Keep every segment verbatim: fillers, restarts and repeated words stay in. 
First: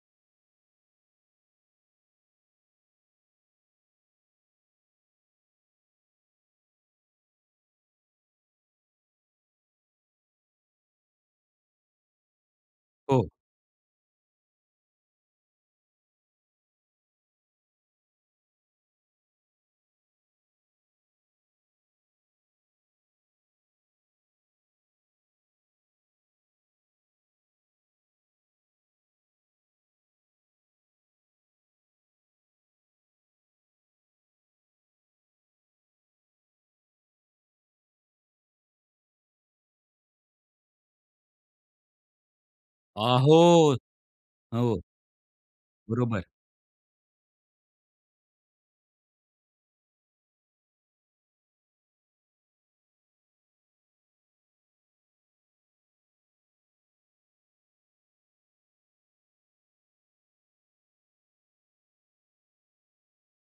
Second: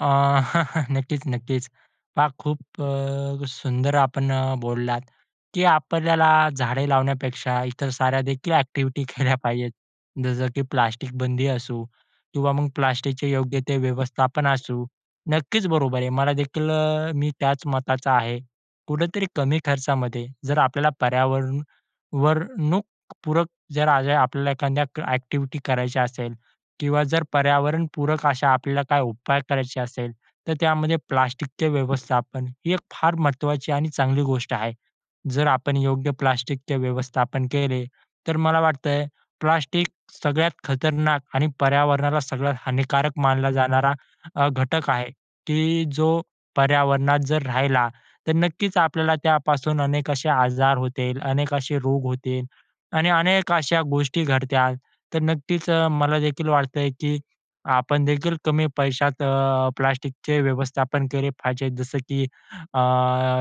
अ, नक्कीच, नक्कीच. पहा, खूप अ, सुंदर आपण अ, बोललात, की आपल्याला झाडे लावण्यापेक्षा इतर साऱ्यादेखील ॲक्टिव्हिटी केल्या पाहिजेत. जसं की प्लास्टिक बंदी असो किंवा मग हो. प्लास्टिकचे योग्य ते व्यवस्थापन असू. नक्कीच, बरोबर आहे. मला देखील अ, मी त्याच मताचा आहे. कुठेतरी कमी खर्चामध्ये जर आपल्याला पर्यावरण, वरणूक, पूरक जर आज हे आपल्याला एखाद्या ॲक्टिव्हिटी करायच्या असेल किंवा जर पर्यावरणपूरक अशा आपल्याला काही उपाय करायचे असेल, तर त्यामध्ये प्लास्टिकचे व्यवस्थापन ही एक फार महत्वाची आणि चांगली गोष्ट आहे. जर आपण योग्य प्लास्टिकचे व्यवस्थापन केले, तर मला वाटतयं, प्लास्टिक सगळ्यात खतरनाक आणि पर्यावरणाला सगळ्यात हानिकारक मानला आहोत. जाणारा अ, हो. घटक आहे, की जो बरोबर. पर्यावरणात जर राहिला, तर नक्कीच आपल्याला त्यापासून अनेक असे आजार होतील, अनेक असे रोग होतील आणि अनेक अशा गोष्टी घडतात. तर नक्कीच मलादेखील वाटतयं, की आपणदेखील कमी पैशात अ, प्लास्टिकचे व्यवस्थापन केले पाहिजे. जसं की अ,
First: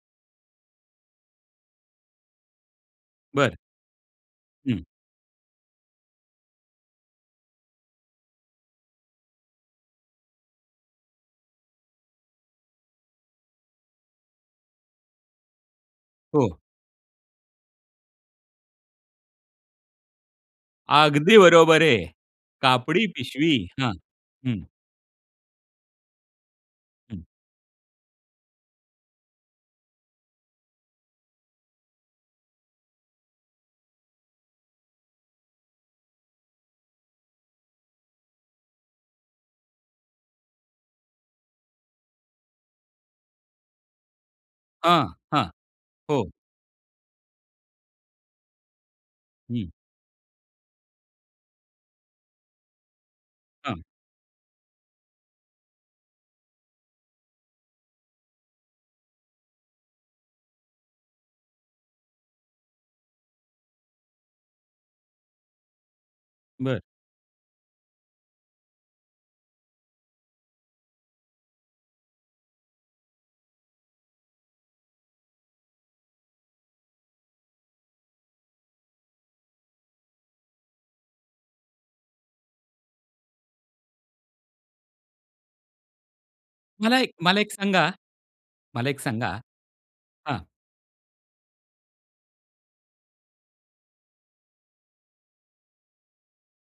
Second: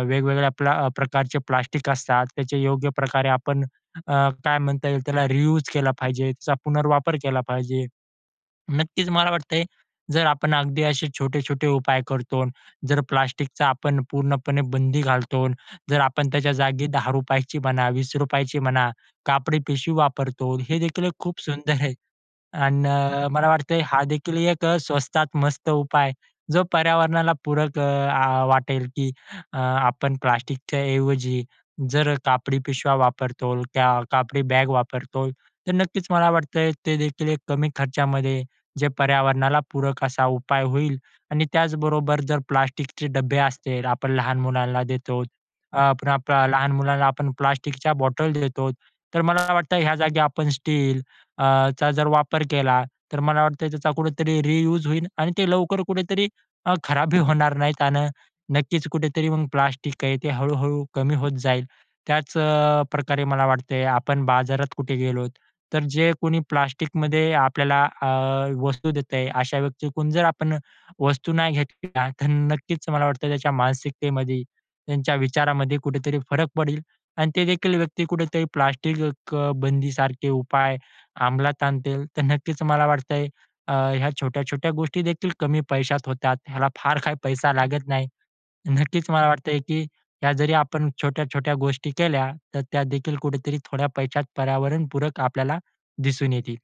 वेगवेगळ्या प्ल अ, प्रकारचे प्लास्टिक असतात. त्याचे योग्यप्रकारे बरं. आपण अ, काय हं. म्हणता येईल, त्याला रियुज केला पाहिजे, त्याचा पुनर्वापर केला पाहिजे. नक्कीच, मला वाटतयं, जर आपण अगदी असे छोटे-छोटे उपाय करतो. जर प्लास्टिकचा आपण पूर्णपणे बंदी घालतो, जर आपण हो. त्याच्या जागी दहा रुपयाची म्हणा, वीस रुपयाची म्हणा, कापडी पिशवी वापरतो. हेदेखील एक अगदी खूप सुंदर बरोबर आहे. आहे. आणि कापडी मला पिशवी. वाटतंय, हं, हादेखील हं. एक स्वस्तात मस्त उपाय जो हं. पर्यावरणाला पूरक अ, आ, वाटेल, की अ, आपण प्लास्टिकच्याऐवजी जर कापडी पिशव्या वापरतोल त्या कापडी बॅग वापरतोल. तर नक्कीच मला वाटतय, ते देखील एक कमी खर्चामध्ये जे पर्यावरणाला पूरक असा उपाय होईल आणि त्याचबरोबर जर प्लास्टिकचे डब्बे असतील, आपण लहान मुलांना हां, देतो. हां. अ, आपण हो. आपल्या लहान मुलांना आपण प्लास्टिकच्या बॉटल देतो. तर मला हं. वाटतंय, या जागी आपण स्टील अ, चा जर वापर केला, तर मला वाटतंय, हां. त्याचा कुठेतरी रियुज होईल आणि ते लवकर कुठेतरी अ, खराब बी होणार नाही. त्यानं नक्कीच कुठेतरी मग प्लास्टिक आहे. ते हळू-हळू कमी होत जाईल. त्याचप्रकारे मला वाटतंय, आपण बाजारात कुठे गेलो, तर जे कोणी बरं. प्लास्टिकमध्ये आपल्याला अ, वस्तू देतंय. अशा व्यक्तीकडून जर आपण वस्तू नाही घेतल्या, तर नक्कीच मला वाटतंय, त्याच्या मानसिकतेमध्ये, त्यांच्या विचारामध्ये कुठेतरी फरक पडेल. आणि तेदेखील व्यक्ती कुठेतरी प्लास्टिक बंदीसारखे उपाय अमलात आणतील. तर नक्कीच, मला वाटतंय, अ, ह्या छोट्या-छोट्या गोष्टीदेखील कमी पैशात होतात. ह्याला मला फार एक काही मला एक पैसा लागत सांगा नाही. मला एक नक्कीच मला सांगा. वाटतंय, की ह्या हां. जरी आपण अ, ह्या छोट्या-छोट्या गोष्टी केल्या. तर त्यादेखील कुठेतरी थोड्या पैशात पर्यावरणपूरक आपल्याला दिसून येतील.